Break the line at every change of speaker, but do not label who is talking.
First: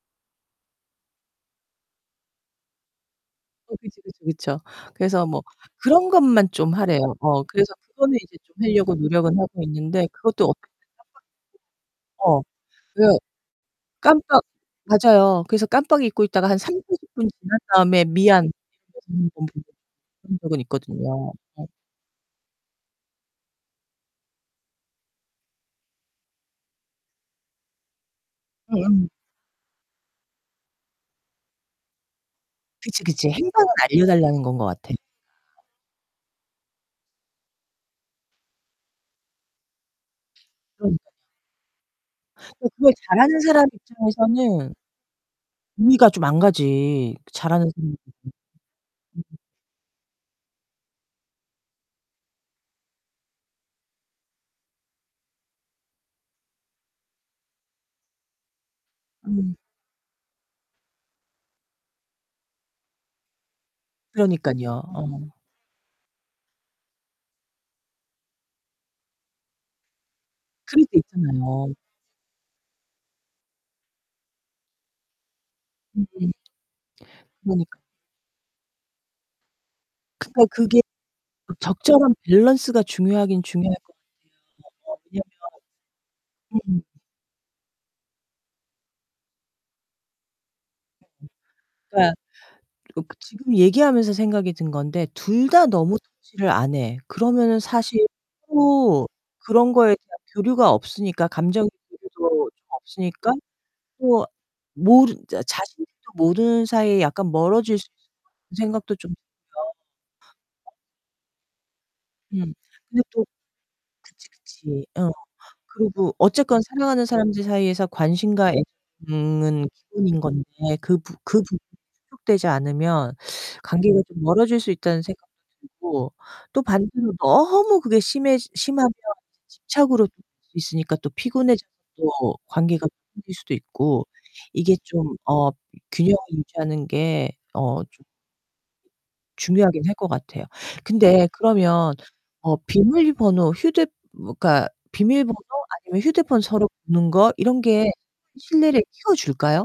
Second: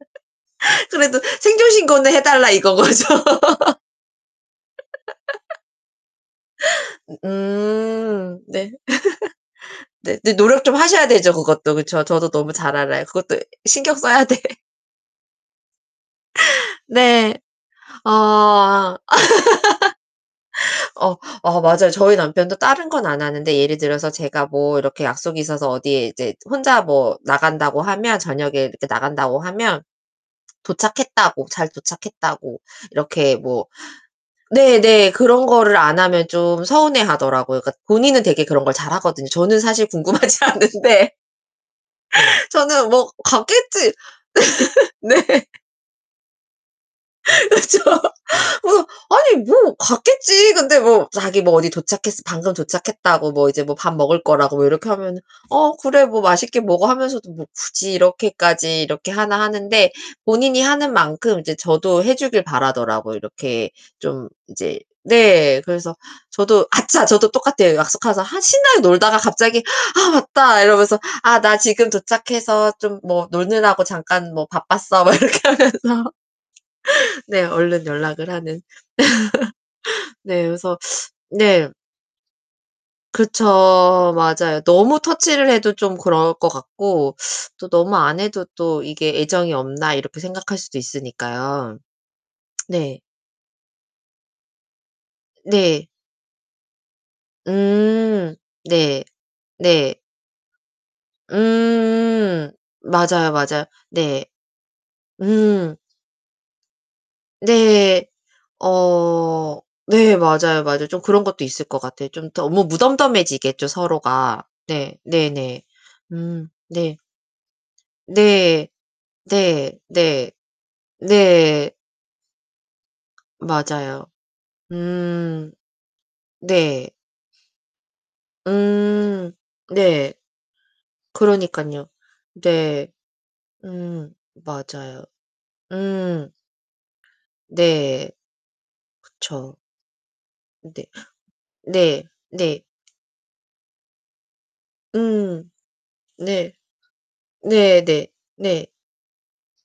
그래도 생존 신고는 해달라 이건 거죠.
어 그쵸, 그쵸, 그쵸. 그래서 뭐 그런 것만 좀 하래요. 어 그래서 그거는 이제
으음.
좀
네.
하려고 노력은 하고 있는데
네. 근데
그것도 어
노력
[unintelligible]
좀 하셔야 되죠, 그것도. 그쵸. 저도
어.
너무 잘 알아요.
그
그것도 신경 써야 돼.
깜빡 맞아요. 그래서 깜빡 잊고 있다가 한 3-40 분
네.
지난 다음에 "미안"
아.
[unintelligible] 그런 적은
어
있거든요.
어
네.
맞아요. 저희 남편도 다른 건 안 하는데 예를 들어서 제가 뭐 이렇게 약속이 있어서 어디에 이제 혼자 뭐 나간다고 하면 저녁에 이렇게
음음.
나간다고 하면 도착했다고, 잘 도착했다고
그치, 그치.
이렇게 뭐
행방은 알려 달라는 건 거 같아.
네네 그런 거를 안 하면 좀 서운해 하더라고요. 그러니까 본인은 되게 그런 걸 잘하거든요. 저는 사실 궁금하지
그러니깐요.
않은데.
근데
저는
그걸
뭐
잘하는 사람
갔겠지.
입장에서는
네.
이해가 좀 안 가지. 잘하는
그쵸. 뭐 아니
[unintelligible] 음음.
뭐 갔겠지. 근데 뭐 자기 뭐 '어디 도착했어 방금 도착했다,'고, 뭐 '이제 뭐 밥 먹을 거.'라고. 뭐 이렇게 하면 '어, 그래. 뭐 맛있게 먹어.' 하면서도 뭐 굳이 이렇게까지 이렇게 하나
음.
하는데 본인이 하는 만큼 이제 저도 해주길 바라더라고요, 이렇게. 좀
그러니깐요.
이제
어.
네. 그래서 저도 아차 저도 똑같아요. 약속가서 한 신나게 놀다가 갑자기 '아, 맞다!'
그럴
이러면서
때
'아, 나
있잖아요.
지금 도착해서 좀 뭐 노느라고 잠깐 뭐 바빴어.' 막 이렇게
음.
하면서. 네.
그러니까.
얼른 연락을 하는.
그니까
네. 그래서
그게
네.
적절한 밸런스가 중요하긴 중요할 것
그쵸.
같아요.
맞아요.
어어
너무
왜냐면
터치를 해도 좀 그럴 것
음.
같고 또 너무 안 해도 또 이게 '애정이 없나.' 이렇게 생각할 수도 있으니까요.
그니까 으
네.
그 지금 얘기하면서 생각이 든 건데 둘 다
네.
너무 터치를 안 해 그러면은 사실
음. 네.
또 그런 거에
네.
대한 교류가 없으니까 감정의 교류도
음.
좀 없으니까
맞아요, 맞아요. 네.
또 모르 자
음.
자신들도 모르는 사이에 약간 멀어질 수도
네.
있을 것 같다는 생각도 좀
어
들고요.
네. 맞아요, 맞아요. 좀 그런 것도 있을 것 같아요. 좀 더
음.
뭐
근데 또
무덤덤해지겠죠,
그치,
서로가.
그치.
네.
어.
네네.
그리고
음
어쨌건
네.
사랑하는 사람들 사이에서 관심과
네.
애정은
네.
기본인
네.
건데 그 부 그 부분이
네.
충족되지 않으면 관계가
맞아요.
좀 멀어질 수 있다는 생각도
음.
들고 또
네.
반대로 너무 그게 심해지 심하면
음
이제 집착으로
네.
[unintelligible] 있으니까 또 피곤해져서
그러니깐요.
또 관계가
네.
멀어질 수도 있고
음.
이게
맞아요.
좀 어 균형을
음.
유지하는 게 어 좀
네. 그쵸.
중요하긴 할 것 같아요.
네.
근데 그러면
네.
어
네.
비밀번호, 휴대 그니까 비밀번호
음.
아니면 휴대폰
네.
서로 보는 거 이런 게
네네. 네.
신뢰를 키워줄까요?